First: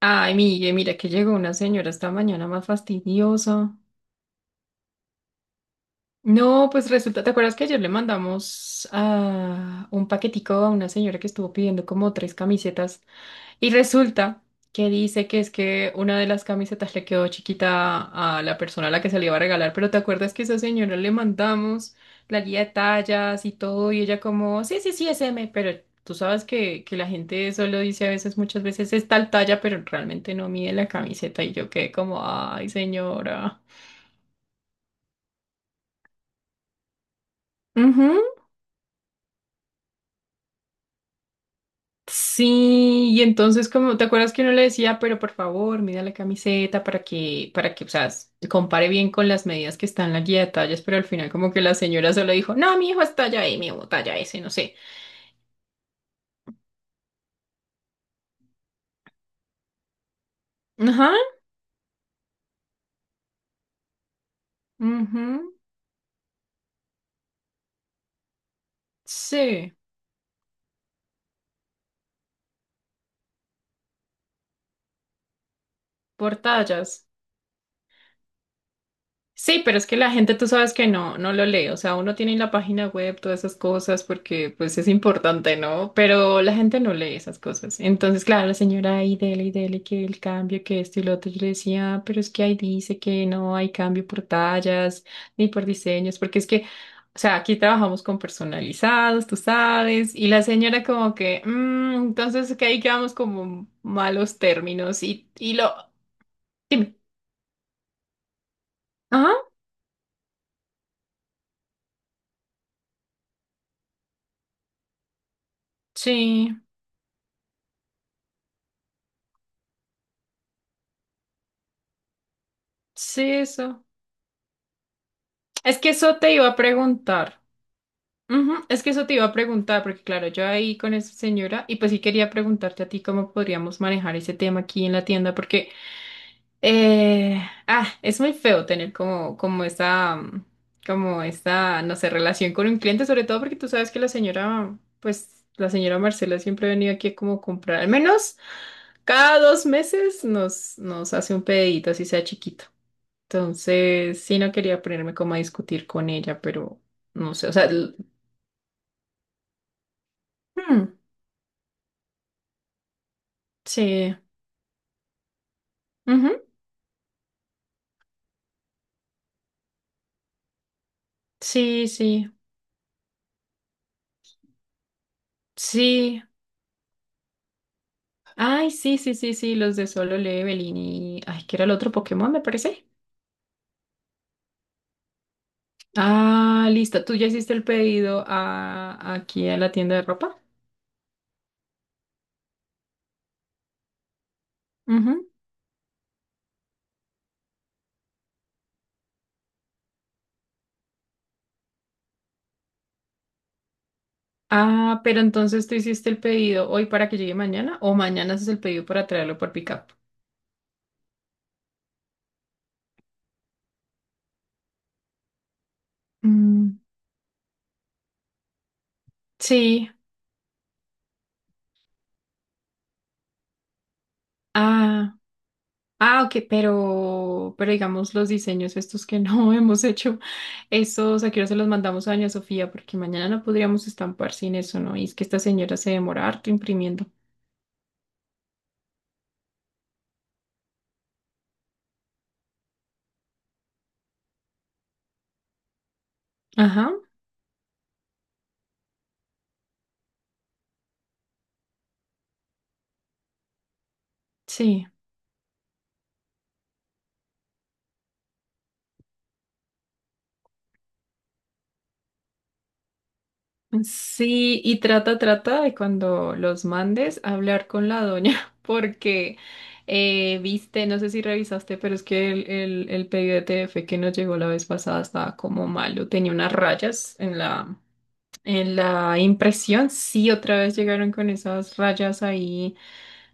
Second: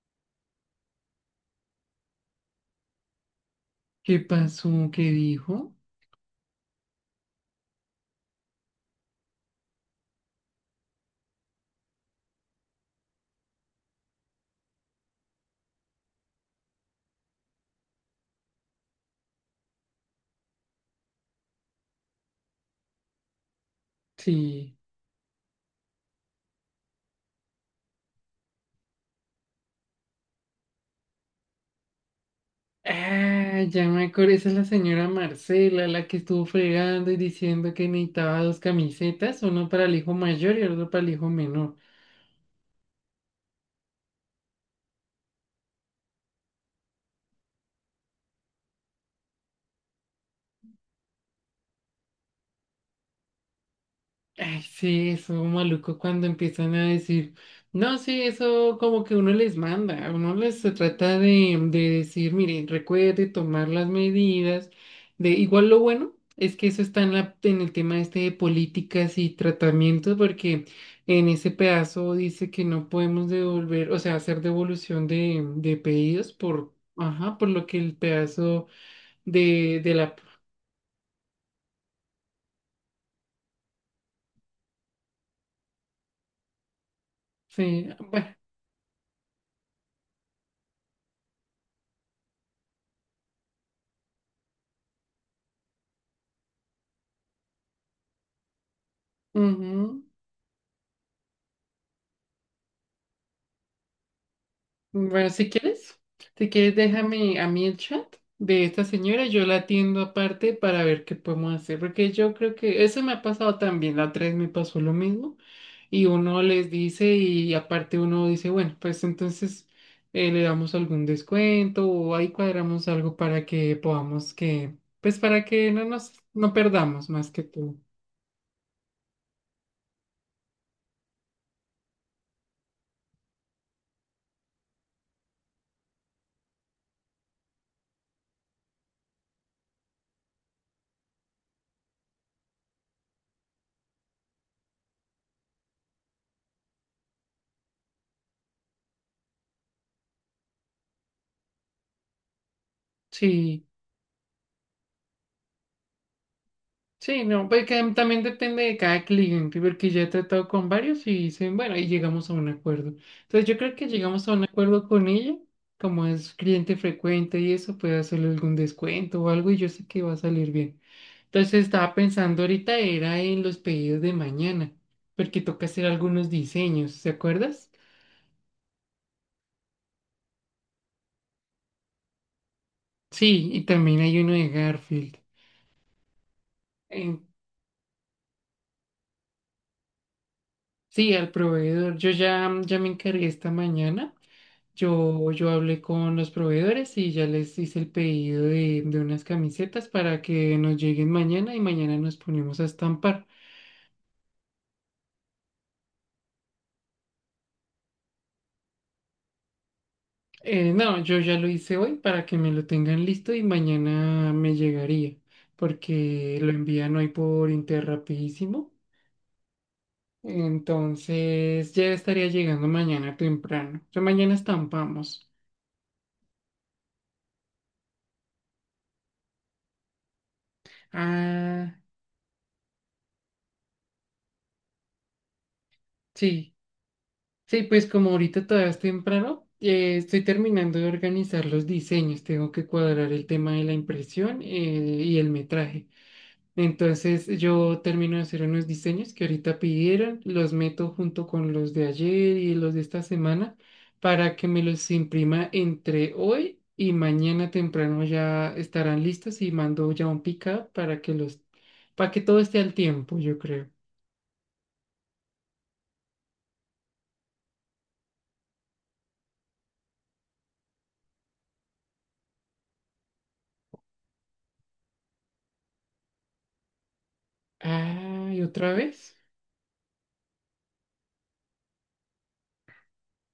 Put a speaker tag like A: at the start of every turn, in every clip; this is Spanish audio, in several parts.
A: Ay, Miguel, mira que llegó una señora esta mañana más fastidiosa.
B: ¿Qué pasó? ¿Qué dijo?
A: No, pues resulta, ¿te acuerdas que ayer le mandamos un paquetico a una señora que estuvo pidiendo como tres camisetas? Y resulta que dice que es que una de las camisetas le quedó chiquita a la persona a la que se le iba a regalar, pero ¿te acuerdas que esa señora le mandamos la guía de tallas y todo? Y ella como,
B: Sí.
A: sí, sí, sí, es M, pero tú sabes que la gente solo dice a veces, muchas veces es tal talla, pero realmente no mide la camiseta y yo quedé como, ay, señora.
B: Ah, ya me acordé, esa es la señora Marcela, la que estuvo fregando y diciendo que
A: Ujú.
B: necesitaba dos camisetas, uno para el hijo mayor y otro para el hijo menor.
A: Sí, y entonces como, ¿te acuerdas que uno le decía, pero por favor, mida la camiseta para que, o sea, compare bien con las medidas que están en la guía de tallas, pero al final como que la señora solo dijo, no, mi hijo es talla M o talla S, no
B: Ay,
A: sé.
B: sí, eso maluco cuando empiezan a decir, no, sí, eso como que uno les manda, uno les se
A: Ajá,
B: trata de decir, miren, recuerde tomar las medidas, de
A: ujú,
B: igual lo bueno es que eso está en el tema este de políticas y
A: sí,
B: tratamientos, porque en ese pedazo dice que no podemos devolver, o sea, hacer devolución de pedidos
A: por
B: por,
A: tallas.
B: ajá, por lo que el pedazo
A: Sí, pero
B: de,
A: es
B: de
A: que la
B: la,
A: gente tú sabes que no lo lee, o sea, uno tiene en la página web todas esas cosas porque pues es importante, ¿no? Pero la gente no lee esas cosas.
B: sí,
A: Entonces,
B: bueno,
A: claro, la señora ahí dele y dele que el cambio, que esto y lo otro, yo le decía: "Ah, pero es que ahí dice que no hay cambio por tallas ni por diseños, porque es que, o sea, aquí trabajamos con personalizados, tú
B: ujú.
A: sabes", y la señora como que: "Mm, entonces que ahí quedamos como malos términos
B: Bueno,
A: y,
B: si
A: y lo..."
B: quieres, si quieres,
A: Dime.
B: déjame a mí el chat de esta señora,
A: Ajá,
B: yo la atiendo aparte para ver qué podemos hacer, porque yo creo que eso me ha pasado también, la otra vez me pasó lo mismo y uno
A: sí,
B: les dice y aparte uno dice, bueno, pues entonces le damos algún descuento o ahí cuadramos algo
A: sí,
B: para que
A: eso.
B: podamos que, pues para que
A: Es que eso te iba
B: no
A: a
B: perdamos más
A: preguntar.
B: que tú.
A: Ujú. Es que eso te iba a preguntar, porque claro, yo ahí con esa señora, y pues sí quería preguntarte a ti cómo podríamos manejar ese tema aquí en la tienda, porque eh, es muy feo tener como, como esa, como esta, no sé, relación con un cliente, sobre todo porque tú sabes que la señora, pues la señora Marcela siempre ha venido aquí a como comprar, al menos cada dos meses nos hace un pedidito, así sea chiquito.
B: Sí.
A: Entonces, sí, no quería ponerme como a discutir con ella, pero
B: Sí,
A: no sé,
B: no,
A: o
B: pues
A: sea,
B: que también depende de cada cliente, porque ya he tratado con
A: hmm,
B: varios y dicen, bueno, y llegamos a un acuerdo. Entonces yo creo que
A: sí,
B: llegamos a un acuerdo con ella, como es
A: ujú,
B: cliente frecuente y eso, puede hacerle algún descuento o algo y yo sé que va a salir bien. Entonces
A: sí,
B: estaba
A: sí,
B: pensando ahorita era en los pedidos de mañana, porque toca hacer
A: sí.
B: algunos diseños, ¿se acuerdas?
A: Ay, sí, sí, sí, sí, los de Solo Leveling y... Ay, ¿qué era el otro? Pokémon, me parece.
B: Sí, y también hay uno de Garfield.
A: Ah, listo, tú
B: En-
A: ya hiciste el pedido a, aquí a la tienda de ropa.
B: sí, al proveedor, yo ya me encargué esta mañana.
A: Ujú.
B: Yo hablé con los proveedores y ya les hice el pedido de unas camisetas para que nos lleguen mañana y mañana nos ponemos a estampar.
A: Ah, pero entonces tú hiciste el pedido hoy para que llegue mañana, o mañana haces el pedido para traerlo por pickup.
B: No, yo ya lo hice hoy para que me lo tengan listo y mañana me llegaría, porque lo
A: Mm,
B: envían hoy por Interrapidísimo.
A: sí.
B: Entonces ya estaría llegando mañana temprano. O mañana
A: Ah.
B: estampamos.
A: Ah, ok, pero digamos los diseños estos que no hemos hecho, esos aquí se los
B: Ah,
A: mandamos a Doña Sofía, porque mañana no podríamos estampar sin eso, ¿no? Y es que esta señora se demora harto
B: sí.
A: imprimiendo.
B: Sí, pues como ahorita todavía es temprano, estoy terminando de organizar los diseños, tengo que cuadrar el tema de la impresión y el metraje.
A: Ajá,
B: Entonces yo termino de hacer unos diseños que ahorita pidieron, los meto junto con los de ayer y los de esta semana para que me
A: sí.
B: los imprima entre hoy y mañana temprano ya estarán listos y mando ya un pick-up para que todo esté al tiempo, yo creo.
A: Sí, y trata, trata de cuando los mandes hablar con la doña, porque viste, no sé si revisaste, pero es que el pedido de TF que nos llegó la vez pasada estaba como malo, tenía unas rayas en la...
B: Ah, ¿y otra
A: En
B: vez?
A: la impresión, sí, otra vez llegaron con esas rayas ahí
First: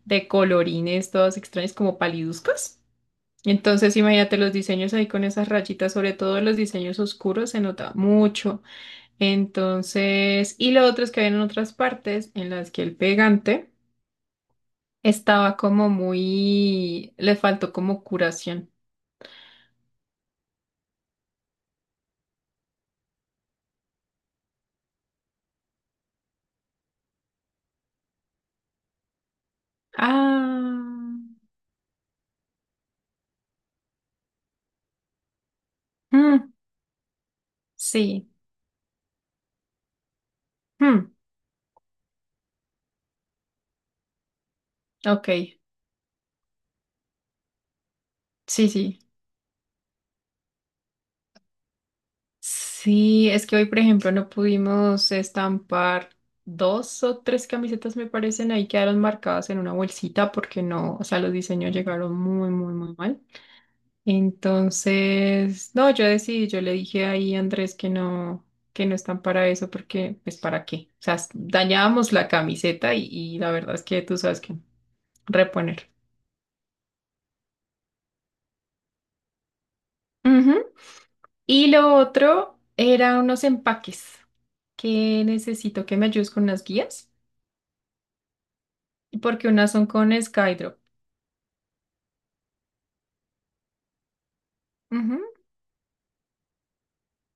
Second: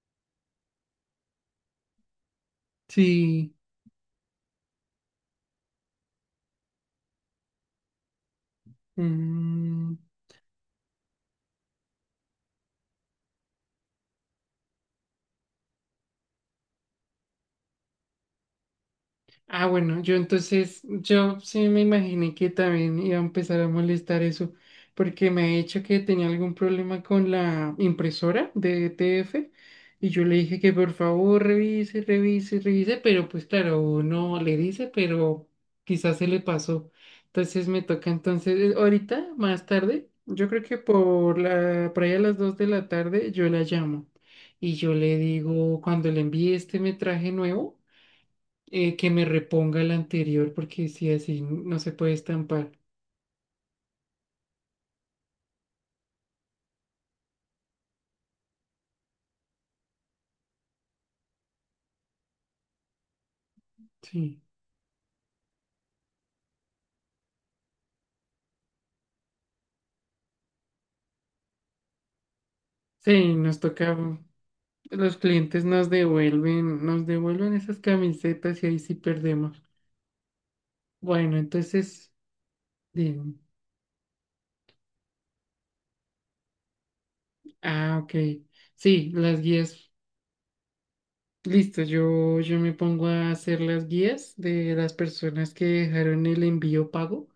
A: de colorines, todas extrañas, como paliduzcas.
B: Sí.
A: Entonces, imagínate los diseños ahí con esas rayitas, sobre todo los diseños oscuros, se nota mucho.
B: Mm.
A: Entonces, y lo otro es que había en otras partes en las que el pegante estaba como muy, le faltó como curación.
B: Ah, bueno, yo entonces, yo sí me imaginé que también iba a empezar a molestar eso, porque me ha dicho que tenía algún problema con la impresora de ETF y yo le dije que
A: Ah,
B: por favor revise, revise, revise, pero pues claro, no le dice, pero quizás se le
A: mm,
B: pasó. Entonces me toca
A: sí,
B: entonces, ahorita, más tarde, yo creo que
A: mm,
B: por ahí a las 2 de la tarde, yo la llamo. Y yo le
A: ok,
B: digo, cuando le envíe este metraje nuevo,
A: sí, sí.
B: que me reponga el anterior, porque si así no se puede estampar.
A: Sí, es que hoy, por ejemplo, no pudimos estampar dos o tres camisetas, me parecen, ahí quedaron marcadas en una bolsita porque no, o sea, los diseños llegaron muy, muy, muy mal.
B: Sí.
A: Entonces, no, yo decidí, yo le dije ahí a Andrés que no están para eso porque, pues, ¿para qué? O sea, dañábamos la camiseta
B: Sí,
A: y la
B: nos
A: verdad es
B: toca,
A: que tú sabes que
B: los clientes
A: reponer.
B: nos devuelven esas camisetas y ahí sí perdemos.
A: Ujú.
B: Bueno,
A: Y lo
B: entonces,
A: otro eran
B: dime.
A: unos empaques que necesito que me ayudes con las guías,
B: Ah, ok. Sí, las
A: porque unas son
B: guías.
A: con Skydrop.
B: Listo, yo me pongo a hacer las guías de las
A: Ujú,
B: personas que dejaron el envío pago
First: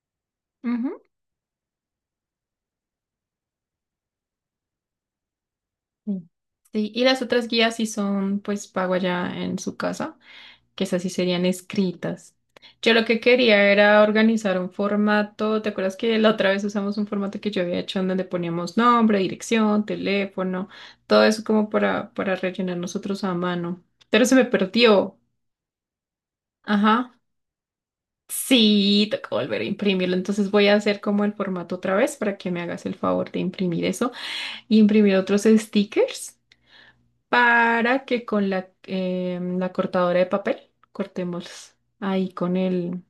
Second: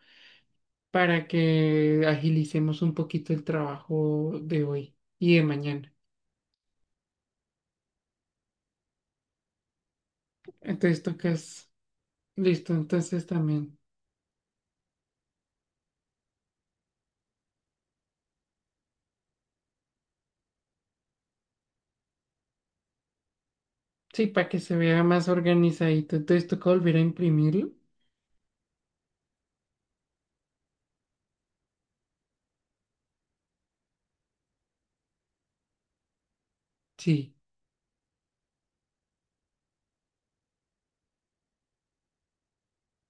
A: ujú.
B: para que agilicemos un poquito el trabajo de hoy y de mañana.
A: Sí. Sí, y las otras guías sí son, pues, pago allá en su casa, que esas
B: Entonces
A: sí serían
B: tocas.
A: escritas.
B: Listo,
A: Yo lo que
B: entonces
A: quería
B: también.
A: era organizar un formato, ¿te acuerdas que la otra vez usamos un formato que yo había hecho en donde poníamos nombre, dirección, teléfono, todo eso como para rellenar nosotros a mano? Pero
B: Sí,
A: se me
B: para que se vea
A: perdió.
B: más organizadito. Entonces toca volver a
A: Ajá.
B: imprimirlo.
A: Sí, tocó volver a imprimirlo. Entonces voy a hacer como el formato otra vez para que me hagas el favor de imprimir eso, y imprimir otros stickers
B: Sí.
A: para que con la, la cortadora de papel cortemos ahí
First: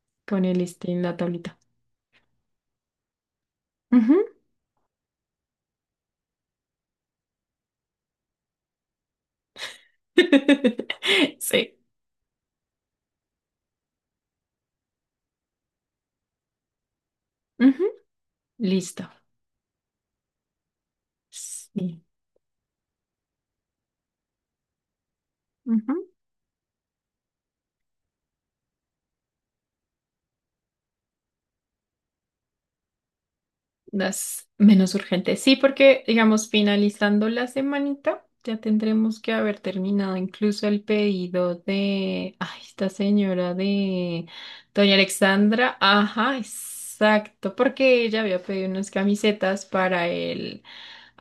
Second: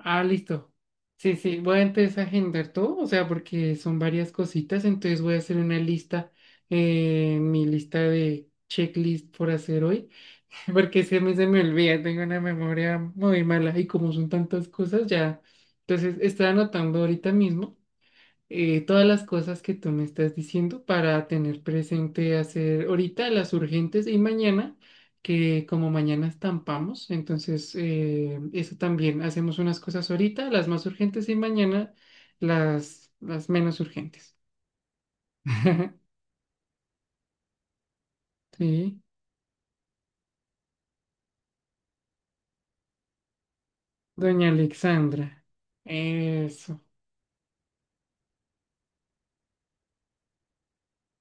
B: Ah,
A: con el
B: listo.
A: este en la
B: Sí, sí.
A: tablita.
B: Voy a entonces agendar todo, o sea, porque son
A: Ujú.
B: varias cositas. Entonces voy a hacer una lista, mi lista de checklist por hacer hoy, porque se me
A: Sí.
B: olvida, tengo una memoria muy mala y como son tantas cosas, ya. Entonces estoy anotando ahorita mismo.
A: Ujú. Listo.
B: Todas las cosas que tú me estás diciendo para tener
A: Sí.
B: presente hacer ahorita las urgentes y mañana, que como
A: Ujú.
B: mañana estampamos, entonces eso también, hacemos unas cosas ahorita, las más urgentes y mañana las menos urgentes.
A: Las menos urgentes. Sí, porque, digamos, finalizando la semanita, ya
B: Sí,
A: tendremos que haber terminado incluso el pedido de, ay, esta señora de
B: doña
A: Doña
B: Alexandra.
A: Alexandra. Ajá,
B: Eso,
A: exacto, porque ella había pedido unas camisetas para el,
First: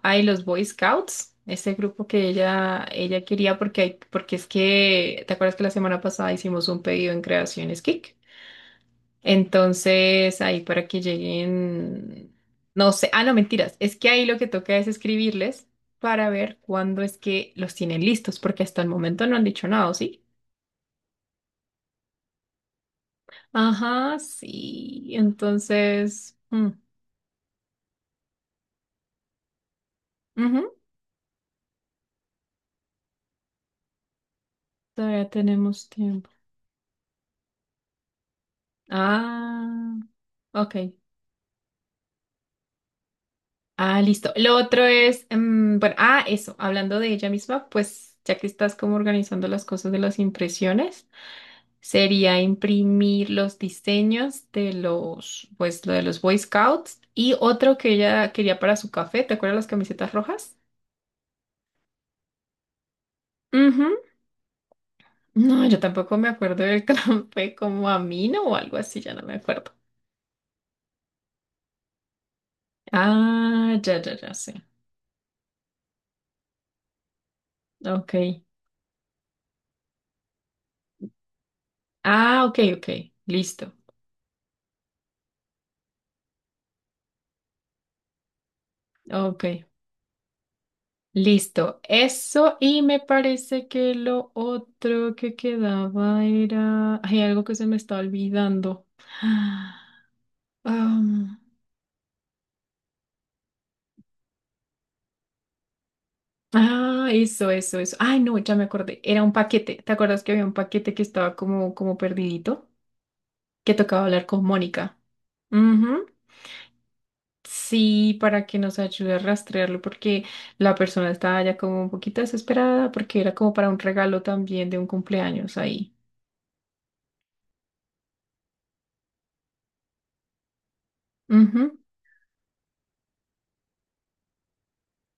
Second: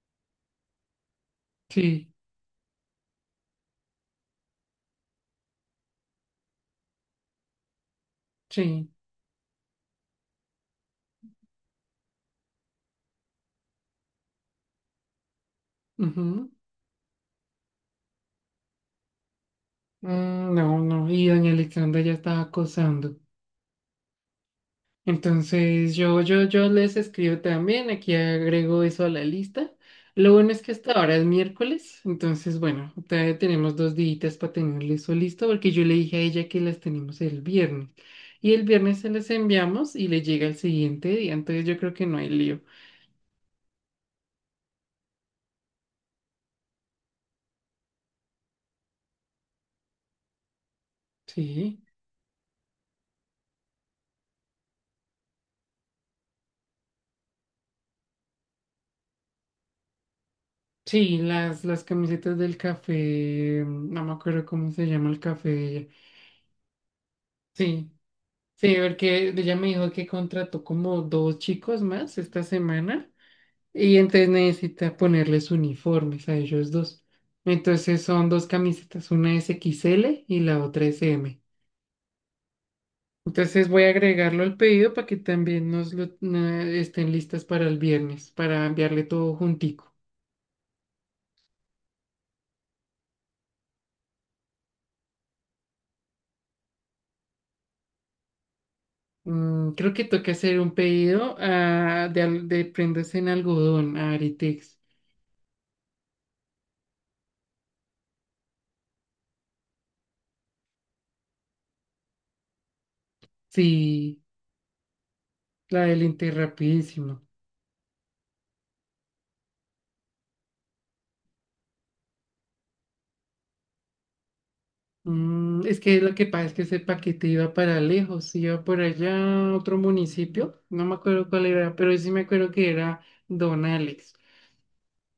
A: ay, los Boy Scouts, ese grupo
B: sí,
A: que ella quería, porque hay, porque es que, ¿te acuerdas que la semana pasada hicimos un pedido en Creaciones Kick?
B: sí.
A: Entonces, ahí para que lleguen, no sé, ah, no, mentiras, es que ahí lo que toca es escribirles para
B: Ujú.
A: ver cuándo es que los tienen listos, porque hasta el momento no han dicho nada, ¿o sí?
B: Mm, no, no, y doña Alexandra ya estaba acosando.
A: Ajá, sí,
B: Entonces yo,
A: entonces,
B: yo, yo
A: mm,
B: les escribo también, aquí agrego eso a la lista. Lo bueno es
A: ujú,
B: que hasta ahora es miércoles, entonces bueno, todavía tenemos 2 días para tener eso
A: todavía
B: listo, porque yo
A: tenemos
B: le dije a
A: tiempo.
B: ella que las tenemos el viernes. Y el viernes se las enviamos
A: Ah,
B: y le llega el
A: ok.
B: siguiente día, entonces yo creo que no hay lío.
A: Ah, listo. Lo otro es, mm, bueno, ah, eso, hablando de ella misma, pues ya que estás como organizando las cosas de las impresiones,
B: Sí,
A: sería imprimir los diseños de los, pues, lo de los Boy Scouts y otro que ella quería para su café. ¿Te acuerdas las camisetas rojas?
B: sí, las camisetas del café,
A: Ujú.
B: no me acuerdo cómo se llama el café
A: No,
B: de
A: yo
B: ella.
A: tampoco me acuerdo del café, como
B: Sí,
A: Amino o
B: sí,
A: algo así, ya no
B: porque
A: me
B: ella me
A: acuerdo.
B: dijo que contrató como dos chicos más esta semana.
A: Ah,
B: Y
A: ya, ya,
B: entonces
A: ya sé.
B: necesita ponerles uniformes a ellos dos. Entonces
A: Ok.
B: son dos camisetas, una es XL y la otra es M.
A: Ah, ok, ok.
B: Entonces
A: Listo.
B: voy a agregarlo al pedido para que también nos estén listas para el viernes, para enviarle todo
A: Ok.
B: juntico.
A: Listo. Eso y me parece que lo otro que quedaba era... Hay algo que se me está olvidando.
B: Mm, creo que toca hacer un
A: Ah.
B: pedido de prendas en algodón a Aritex.
A: Ah, eso, eso, eso. Ay, no, ya me acordé. Era un paquete. ¿Te acuerdas que había un paquete que estaba como, como perdidito? Que tocaba
B: Sí,
A: hablar con Mónica.
B: la del
A: Ujú.
B: Inter rapidísimo.
A: Sí, para que nos ayude a rastrearlo, porque la persona estaba ya como un poquito desesperada, porque era como para un regalo también de un cumpleaños
B: Mm, es
A: ahí.
B: que lo que pasa es que ese paquete iba para lejos, iba por allá a otro municipio, no me acuerdo cuál era,
A: Ujú.
B: pero sí me acuerdo que era Don Alex.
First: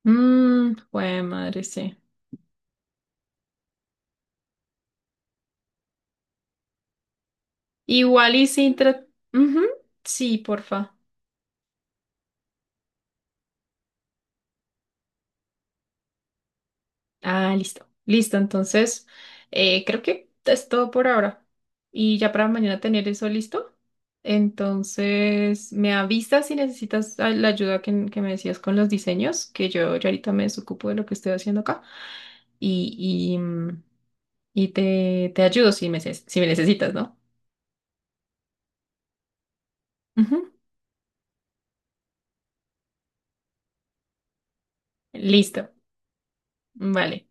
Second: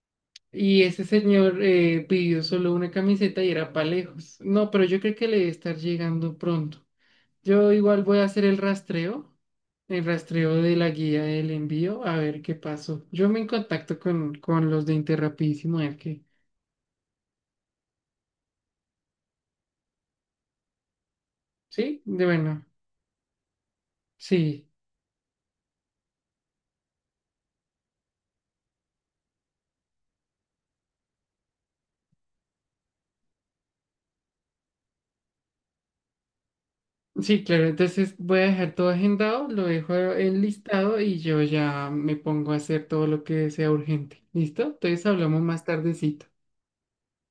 A: Mm,
B: Y ese
A: jue
B: señor
A: madre, sí.
B: pidió solo una camiseta y era para lejos. No, pero yo creo que le debe estar llegando pronto. Yo igual voy a
A: Igual
B: hacer
A: y sin tra- ujú.
B: el
A: Sí,
B: rastreo de la
A: porfa.
B: guía del envío, a ver qué pasó. Yo me en contacto con los de Interrapidísimo, a ver qué.
A: Ah, listo. Listo, entonces creo que es todo por ahora.
B: ¿Sí?
A: Y
B: De
A: ya para
B: bueno,
A: mañana tener eso listo.
B: sí.
A: Entonces me avisas si necesitas la ayuda que me decías con los diseños, que yo ya ahorita me desocupo de lo que estoy haciendo acá. Y, y, mm, y te, te ayudo si me, si me necesitas, ¿no?
B: Sí, claro, entonces voy a dejar todo agendado, lo dejo
A: Ujú.
B: enlistado y yo ya me pongo a hacer todo lo que sea urgente. ¿Listo? Entonces hablamos más
A: Listo.
B: tardecito.
A: Vale.